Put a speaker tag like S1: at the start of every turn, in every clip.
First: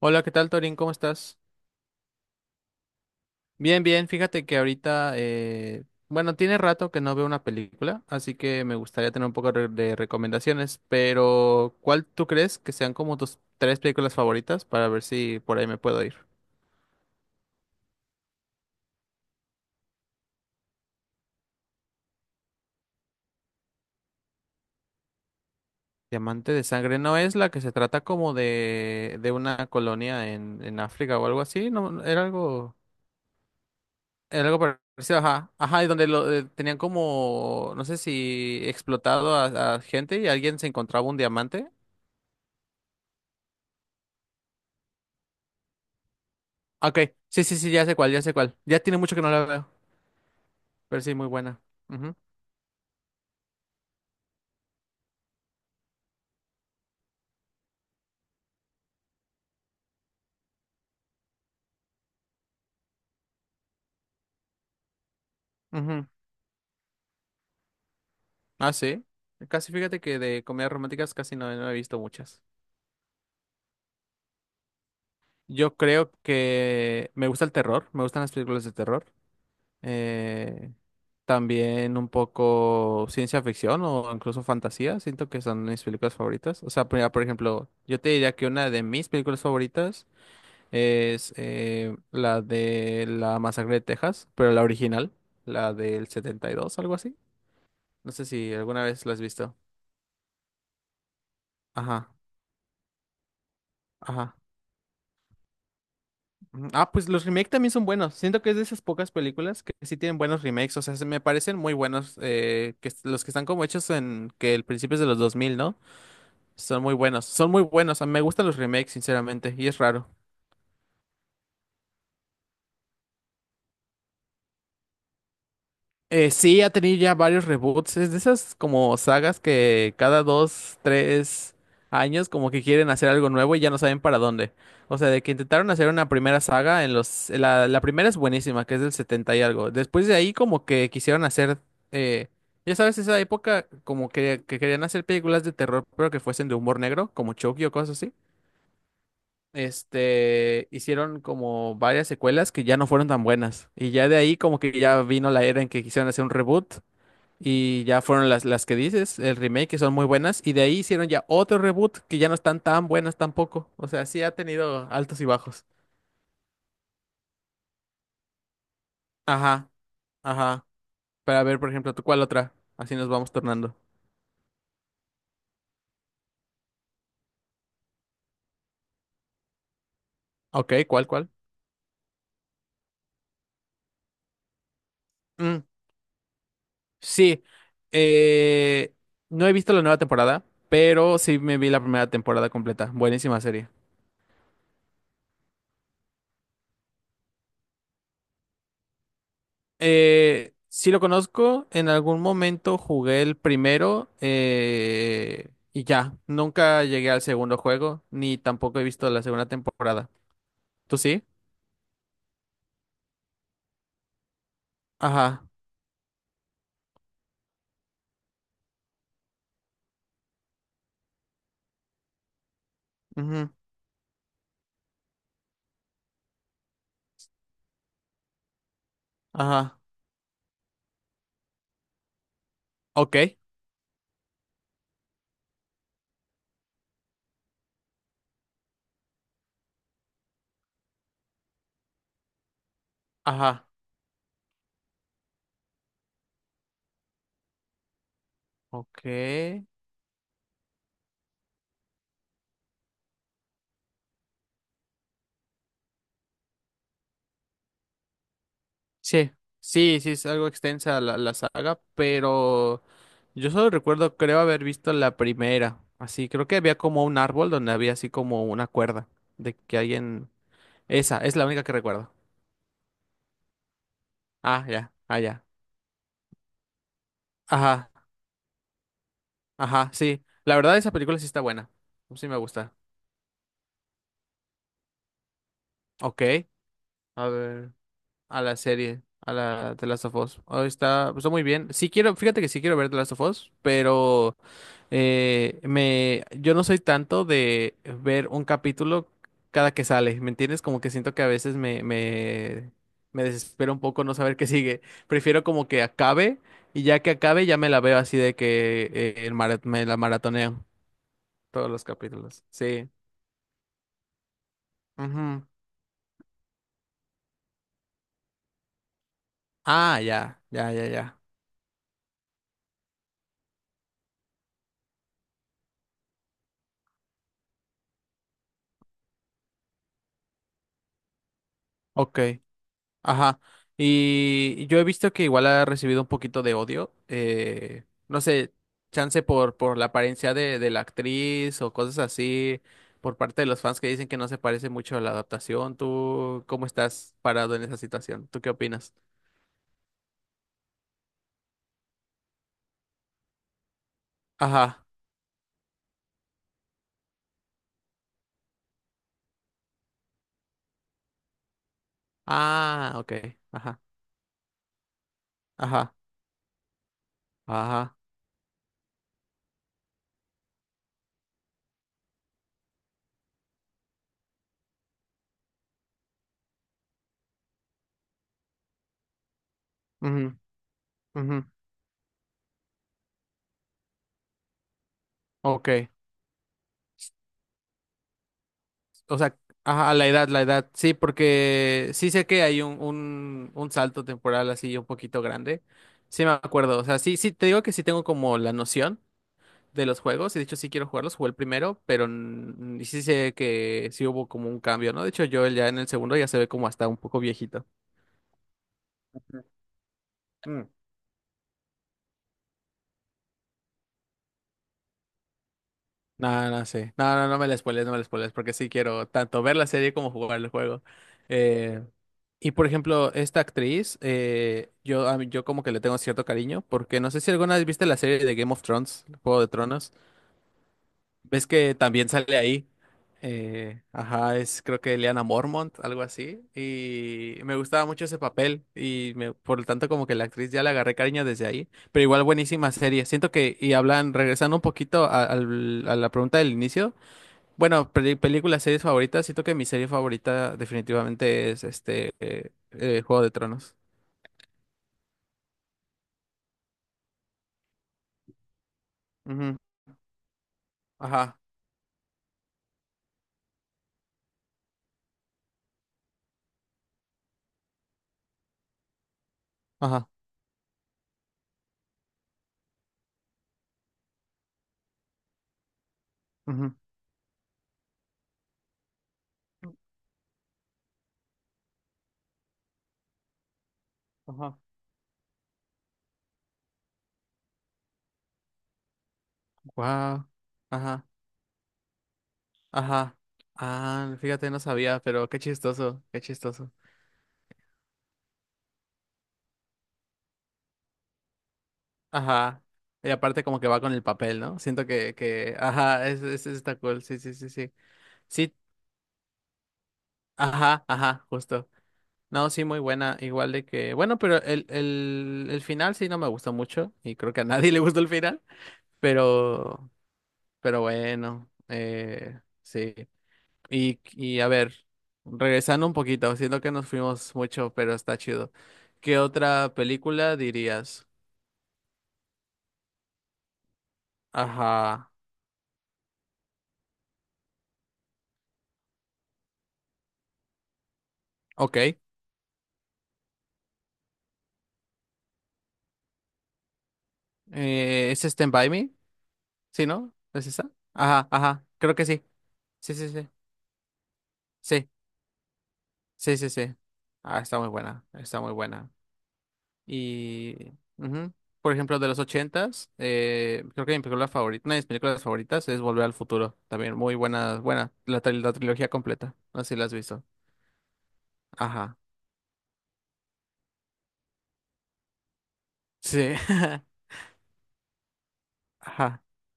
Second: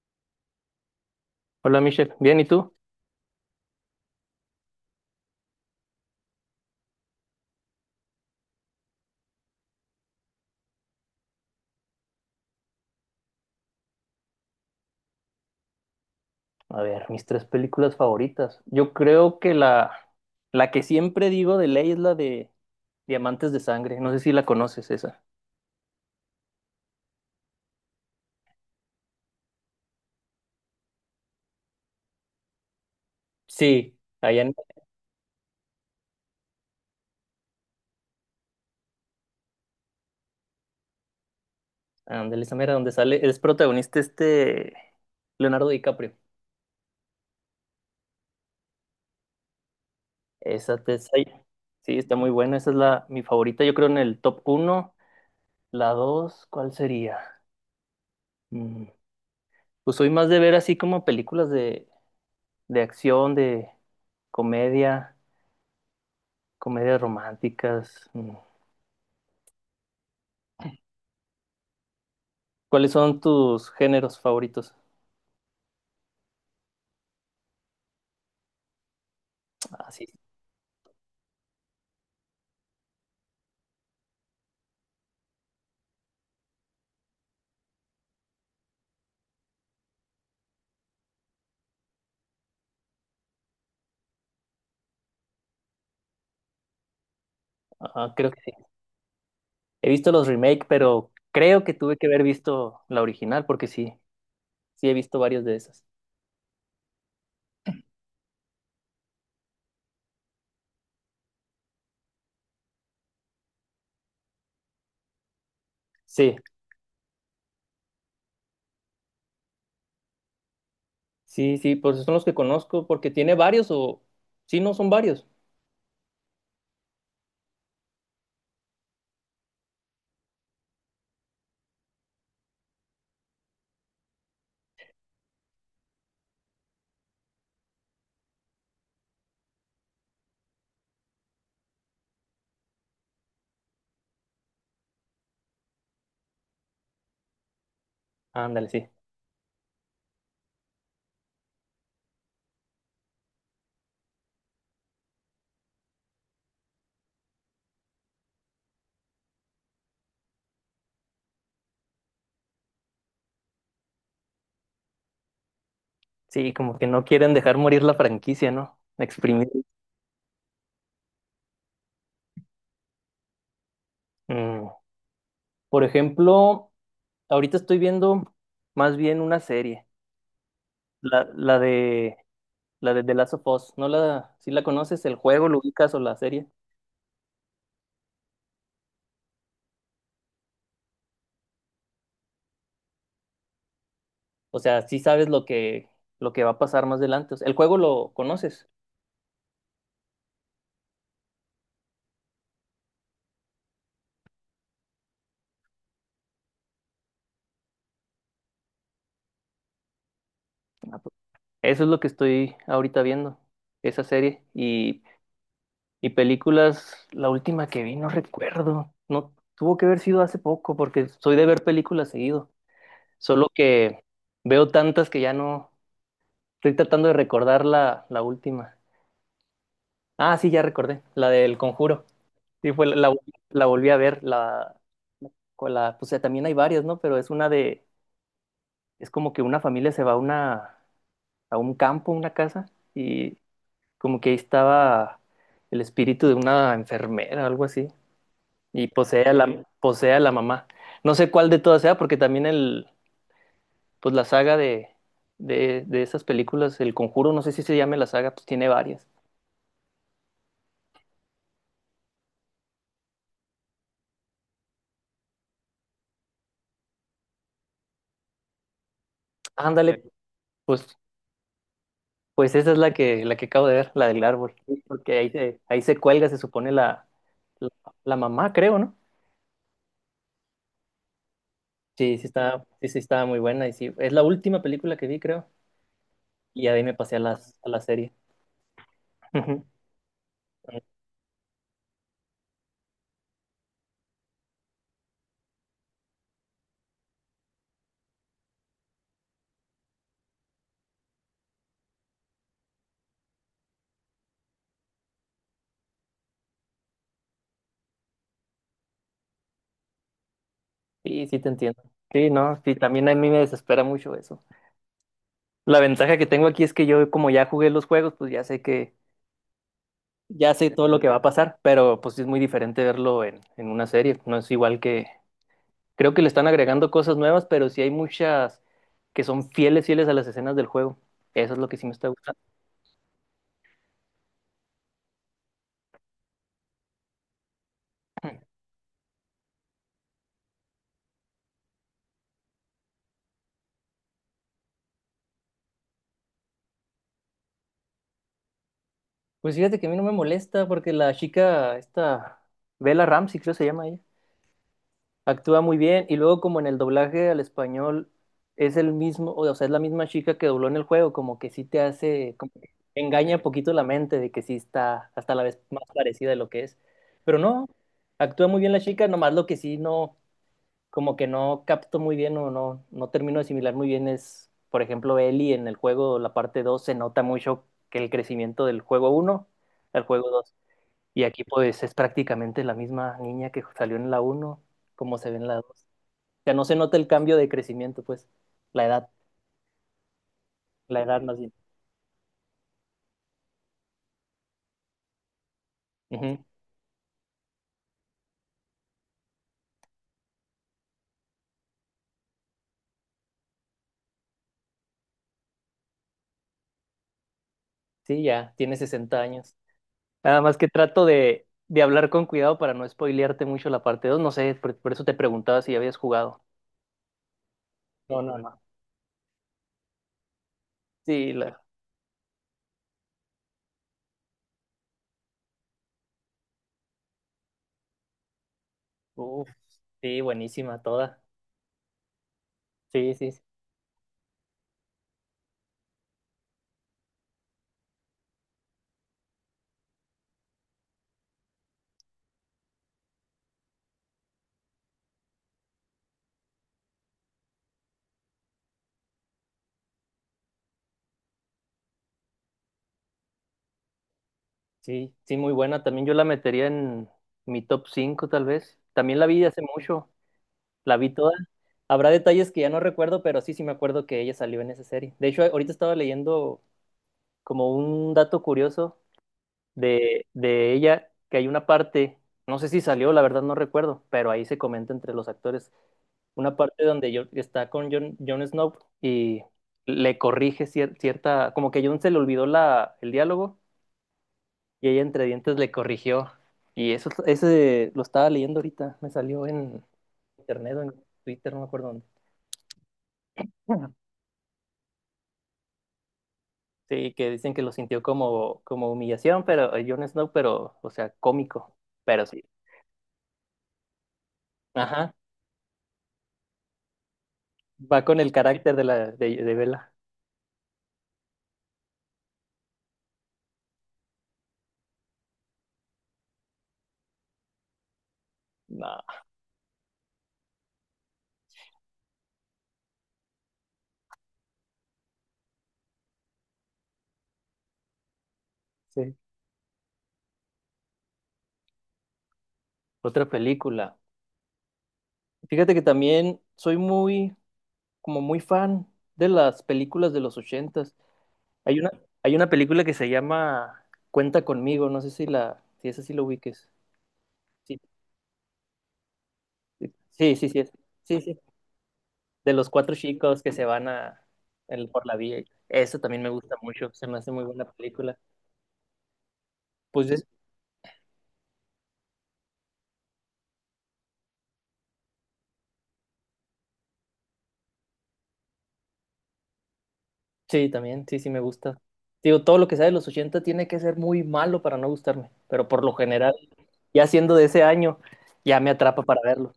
S1: Hola, ¿qué tal, Torín? ¿Cómo estás?
S2: Hola Michelle, bien, ¿y tú?
S1: Bien, bien. Fíjate que ahorita, bueno, tiene rato que no veo una película, así que me gustaría tener un poco de recomendaciones, pero ¿cuál tú crees que sean como tus tres películas favoritas para ver si por ahí me puedo ir?
S2: A ver, mis tres películas favoritas. Yo creo que la que siempre digo de ley es la de Diamantes de Sangre. No sé si la conoces esa.
S1: Diamante de Sangre, ¿no es la que se trata como de una colonia en África o algo así? No, no,
S2: Sí, allá
S1: era
S2: en
S1: algo parecido, ajá, ajá, y donde tenían como, no sé, si explotado a gente y alguien se encontraba un diamante.
S2: ándale, esa mera donde sale, es protagonista este Leonardo DiCaprio.
S1: Ok, sí, sí, sí, ya sé cuál, ya sé cuál. Ya tiene mucho que no la veo,
S2: Esa te
S1: pero
S2: esa-
S1: sí, muy buena.
S2: Sí,
S1: Ujú,
S2: está muy buena. Esa es la mi favorita. Yo creo en el top uno. La dos, ¿cuál sería? Mm, Pues soy más de ver así como películas de acción, de comedia.
S1: ujú.
S2: Comedias románticas. Mm.
S1: Ah, sí. Casi, fíjate que de comedias románticas casi no, no he visto muchas.
S2: ¿Cuáles son tus géneros favoritos?
S1: Yo creo que me gusta el terror, me gustan las películas de terror.
S2: Ah, sí,
S1: Eh, También un poco ciencia ficción o incluso fantasía, siento que son mis películas favoritas. O sea, por ejemplo, yo te diría que una de mis películas favoritas es la de la masacre de Texas, pero la original, la del setenta y dos, algo así. No
S2: ah,
S1: sé
S2: creo que sí.
S1: si alguna vez la has visto.
S2: He visto los remake, pero creo que tuve que
S1: Ajá,
S2: haber visto la original, porque sí,
S1: ajá.
S2: sí he visto varios de esas.
S1: Ujú. Ah, pues los remakes también son buenos. Siento que es de esas pocas películas que sí tienen buenos remakes. O sea, se me parecen muy buenos. Los que están como hechos en que el principio es de los dos mil, ¿no?
S2: Sí,
S1: Son muy buenos. Son muy buenos. A mí me gustan los remakes, sinceramente. Y es raro.
S2: sí, sí, pues son los que conozco, porque tiene varios. Sí, no, son varios.
S1: Sí, ha tenido ya varios reboots. Es de esas como sagas que cada dos, tres años como que quieren hacer algo nuevo y ya no saben para dónde. O sea, de que intentaron hacer una primera saga en los... La primera es buenísima, que es del 70 y algo. Después de ahí como que quisieron hacer... eh, ya sabes, esa época como que querían hacer películas de terror, pero que fuesen de humor negro, como Chucky o cosas así.
S2: Ándale, sí.
S1: Este, hicieron como varias secuelas que ya no fueron tan buenas. Y ya de ahí como que ya vino la era en que quisieron hacer un reboot y ya fueron las que dices, el remake, que son muy buenas. Y de ahí hicieron ya otro reboot que ya no están tan buenas tampoco. O sea, sí ha tenido altos y bajos.
S2: Sí, como que no quieren dejar morir la franquicia, ¿no? Exprimir.
S1: Ajá, ajá. Para ver, por ejemplo, ¿tú cuál otra? Así nos vamos tornando.
S2: Mm. Por ejemplo, ahorita estoy viendo más bien una serie,
S1: Ok, ¿cuál,
S2: la,
S1: cuál?
S2: la de La de The Last of Us. ¿No? Si la conoces, ¿el juego lo
S1: Mm,
S2: ubicas o la serie?
S1: sí. Eh, no he visto la nueva temporada, pero sí me vi la primera temporada completa. Buenísima serie.
S2: O sea, sí sabes lo que va a pasar más adelante. O sea, el juego lo conoces.
S1: Sí lo conozco, en algún momento jugué el primero, y ya, nunca llegué al segundo juego, ni tampoco he visto la segunda temporada. ¿Tú
S2: Ah, pues,
S1: sí?
S2: eso es lo que estoy ahorita viendo, esa serie. Y,
S1: Ajá,
S2: y películas, la última que vi, no recuerdo. No, tuvo que haber sido hace poco, porque soy de ver películas seguido. Solo
S1: ujú,
S2: que veo tantas que ya no. Estoy tratando de recordar la última.
S1: ajá,
S2: Ah, sí, ya recordé, la del Conjuro. Sí, fue la, la
S1: ok,
S2: vol- la volví a ver, pues, también hay varias, ¿no? Pero es como que una familia se va a a un campo, una casa, y
S1: ajá,
S2: como que ahí estaba el espíritu de una enfermera, algo así, y posee a
S1: ok.
S2: la mamá. No sé cuál de todas sea, porque también pues la saga de, de esas películas, El Conjuro, no sé si se llame la saga, pues tiene varias.
S1: Sí, sí, sí, es algo extensa la saga, pero yo solo recuerdo, creo haber visto la primera, así, creo que había como un árbol donde había así como una cuerda de que
S2: Ándale,
S1: alguien...
S2: pues
S1: Esa es la única que recuerdo.
S2: Pues esa es la que acabo de ver, la del árbol.
S1: Ah,
S2: Sí,
S1: ya,
S2: porque
S1: ah,
S2: ahí
S1: ya.
S2: se, ahí se cuelga, se supone, la,
S1: Ajá,
S2: la mamá, creo, ¿no?
S1: ajá, sí. La verdad, esa película sí está buena.
S2: Sí, sí
S1: Sí me
S2: está,
S1: gusta.
S2: sí, sí estaba muy buena. Y sí, es la última película que vi, creo.
S1: Ok,
S2: Y ya de ahí me pasé a
S1: a
S2: las, a
S1: ver,
S2: la serie.
S1: a la serie, a
S2: Ujú.
S1: la The Last of Us. Oh, está, está muy bien. Sí quiero, fíjate que sí quiero ver The Last of Us, pero yo no soy tanto de ver un capítulo cada que sale, ¿me entiendes? Como que siento que a veces me desespero un poco no saber qué sigue. Prefiero como que acabe y ya que acabe ya me la veo, así de que me la maratoneo
S2: Sí, sí te
S1: todos
S2: entiendo.
S1: los
S2: Sí,
S1: capítulos.
S2: no, sí,
S1: Sí.
S2: también a mí me desespera mucho eso.
S1: Ujú.
S2: La ventaja que tengo aquí es que yo, como ya jugué los juegos, pues
S1: Ah, ya,
S2: ya sé
S1: ya, ya,
S2: todo lo
S1: ya.
S2: que va a pasar, pero pues sí es muy diferente verlo en una serie. No es igual que, creo que le están agregando cosas nuevas, pero sí hay muchas que son fieles, fieles a las escenas del juego. Eso es lo que sí me está
S1: Ok,
S2: gustando.
S1: ajá. Y yo he visto que igual ha recibido un poquito de odio. No sé, chance por la apariencia de la actriz o cosas así, por parte de los fans que dicen que no se parece mucho a la adaptación. ¿Tú cómo estás parado en esa situación? ¿Tú qué opinas?
S2: Pues fíjate que a mí no me molesta porque la chica, esta Bella Ramsey, creo se llama ella,
S1: Ajá.
S2: actúa muy bien, y luego como en el doblaje al español es el mismo, o sea, es la misma chica que dobló en el juego, como que sí te hace, como que
S1: Ah, ok.
S2: engaña un poquito
S1: Ajá.
S2: la mente de que sí está hasta la vez más
S1: Ajá.
S2: parecida de lo que es. Pero no,
S1: Ajá.
S2: actúa muy bien la chica, nomás lo que sí no, como que no capto muy bien, o no termino de asimilar muy bien es, por ejemplo, Eli en el juego, la parte dos, se nota mucho que el crecimiento del juego uno al
S1: Ujú,
S2: juego dos. Y
S1: ujú.
S2: aquí pues es prácticamente la misma niña que salió en la uno como se ve en la dos.
S1: Ok.
S2: O sea, no se nota el cambio de crecimiento, pues la edad,
S1: O sea, ajá, la edad, la edad. Sí,
S2: la edad más bien.
S1: porque sí sé que hay un salto temporal así un poquito grande. Sí me
S2: Ujú.
S1: acuerdo. O sea, sí, sí, te digo que sí tengo como la noción de los juegos. De hecho, sí quiero jugarlos. Jugué el primero, pero mm, sí sé que sí hubo como un cambio, ¿no? De hecho, yo ya en el segundo ya se ve como hasta un poco viejito.
S2: Sí, ya, tiene 60 años. Nada más que trato de hablar con cuidado para no spoilearte mucho la parte dos. No sé, por eso te preguntaba si ya habías jugado.
S1: No, no sé. No, no, no me la spoiles, no me la
S2: No,
S1: spoiles,
S2: no,
S1: porque
S2: no.
S1: sí quiero tanto ver la serie como jugar el juego.
S2: Sí,
S1: Eh, y por ejemplo, esta actriz, yo como que le tengo cierto cariño, porque no sé si alguna vez viste la serie de Game of Thrones, Juego de
S2: uf,
S1: Tronos.
S2: sí, buenísima toda.
S1: Ves que también sale ahí.
S2: Sí, sí,
S1: Ajá, es, creo que Lyanna Mormont, algo así. Y me gustaba mucho ese papel. Por lo tanto, como que la actriz ya le agarré cariño desde ahí. Pero igual, buenísima serie. Siento que, y hablan, regresando un poquito a la pregunta del inicio. Bueno, películas, series favoritas. Siento que mi serie favorita definitivamente es este Juego de Tronos.
S2: sí, sí, muy buena. También yo la metería en mi top 5 tal vez. También la vi
S1: Ujú,
S2: hace mucho, la vi toda.
S1: ajá,
S2: Habrá detalles que ya no recuerdo, pero sí, sí me acuerdo que ella salió en esa serie. De hecho, ahorita estaba leyendo como un dato curioso
S1: ajá,
S2: de ella, que hay una parte, no sé si salió, la verdad no recuerdo, pero ahí se comenta entre los actores, una
S1: ujú,
S2: parte donde está con Jon Snow, y le corrige cierta, como que Jon se le olvidó el diálogo
S1: ajá.
S2: y ella entre dientes le corrigió. Y eso, ese lo estaba leyendo ahorita, me salió en
S1: Wow,
S2: internet o en
S1: ajá,
S2: Twitter, no me acuerdo dónde.
S1: ajá.
S2: Ujú.
S1: Ah, fíjate, no sabía, pero qué chistoso, qué chistoso.
S2: Sí, que dicen que lo sintió como humillación, pero, Jon Snow, pero, o sea, cómico, pero sí.
S1: Ajá. Y aparte como que va con el papel, ¿no? Siento
S2: Ajá.
S1: ajá, está cool, sí, sí, sí, sí.
S2: Va con el
S1: Sí,
S2: carácter de la de Bella.
S1: ajá, ajá, justo. No, sí, muy buena. Igual de que, bueno, pero el final sí no me gustó mucho y creo que a nadie le gustó el final,
S2: No.
S1: pero, pero bueno, sí. Y a ver, regresando un poquito, siento que nos fuimos mucho, pero está chido.
S2: Sí.
S1: ¿Qué otra película dirías?
S2: Otra película.
S1: Ajá,
S2: Fíjate que también soy como muy fan de las películas de los ochentas. Hay
S1: ok.
S2: una, hay una película que se llama Cuenta conmigo, no sé si esa sí lo ubiques. Sí,
S1: ¿Es Stand By Me? ¿Sí, no?
S2: sí,
S1: ¿Es
S2: sí, sí,
S1: esa?
S2: sí,
S1: Ajá,
S2: sí.
S1: ajá, creo que sí.
S2: De los
S1: Sí,
S2: cuatro
S1: sí, sí.
S2: chicos que se van
S1: Sí,
S2: por la vía. Eso también me
S1: sí, sí,
S2: gusta
S1: sí.
S2: mucho, se me hace
S1: Ah,
S2: muy
S1: está
S2: buena
S1: muy buena,
S2: película.
S1: está muy buena.
S2: Pues es-
S1: Y, ujú. Por ejemplo, de los ochentas, creo que mi película favorita, una de mis películas favoritas es Volver al Futuro. También muy buena, buena, la trilogía completa. No sé si la has visto.
S2: Sí, también, sí, sí me gusta.
S1: Ajá.
S2: Digo, todo lo que sea de los 80 tiene que ser muy malo para no gustarme, pero por lo general,
S1: Sí.
S2: ya siendo de ese año, ya me atrapa para
S1: Ajá.
S2: verlo.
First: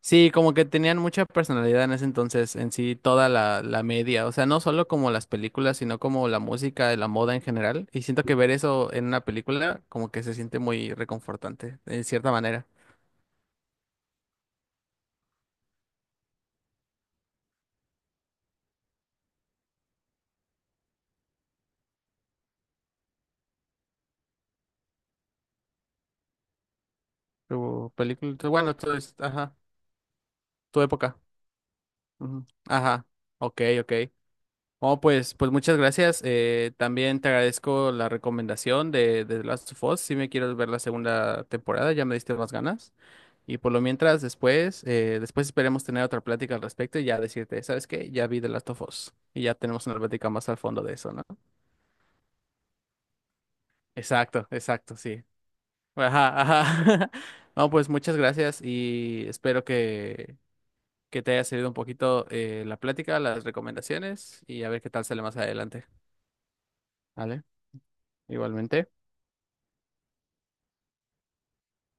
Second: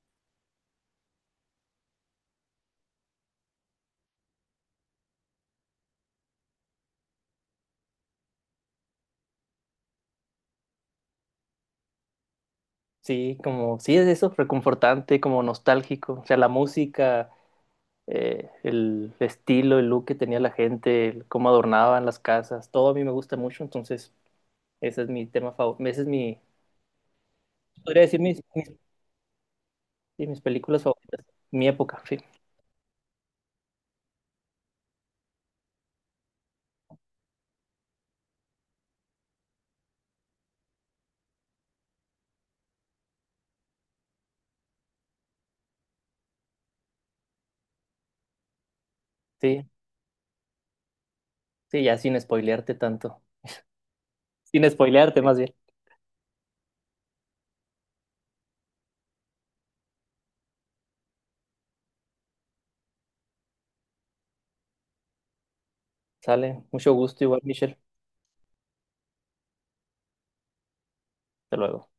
S1: Sí, como que tenían mucha personalidad en ese entonces, en sí, toda la media. O sea, no solo como las películas, sino como la música, la moda en general. Y siento que ver eso en una película, como que se siente muy reconfortante, en cierta manera.
S2: Sí, como, sí, es eso, reconfortante, como nostálgico. O sea, la música, el estilo, el look que tenía la gente, el cómo adornaban las casas, todo a mí me gusta mucho, entonces ese es mi tema favorito, ese es mi,
S1: Tu
S2: podría decir
S1: película,
S2: mis,
S1: bueno, tu, ajá,
S2: sí, mis
S1: tu
S2: películas
S1: época.
S2: favoritas, mi época, sí,
S1: Ujú. Ajá, ok, ok. Oh, pues, pues muchas gracias. También te agradezco la recomendación de The Last of Us. Si me quieres ver la segunda temporada, ya me diste más ganas. Y por lo mientras, después, después esperemos tener otra plática al respecto y ya decirte, ¿sabes qué? Ya vi The Last of Us. Y ya
S2: sí,
S1: tenemos una plática más al fondo de eso, ¿no?
S2: sí, ya sin spoilearte tanto,
S1: Exacto,
S2: sin
S1: exacto,
S2: spoilearte
S1: sí.
S2: más bien.
S1: Ajá, ajá. No, pues muchas gracias y espero que te haya servido un poquito, la plática, las recomendaciones y a ver qué tal sale más adelante.
S2: Sale. Mucho gusto igual,
S1: Vale,
S2: Michelle.
S1: igualmente.
S2: Hasta luego.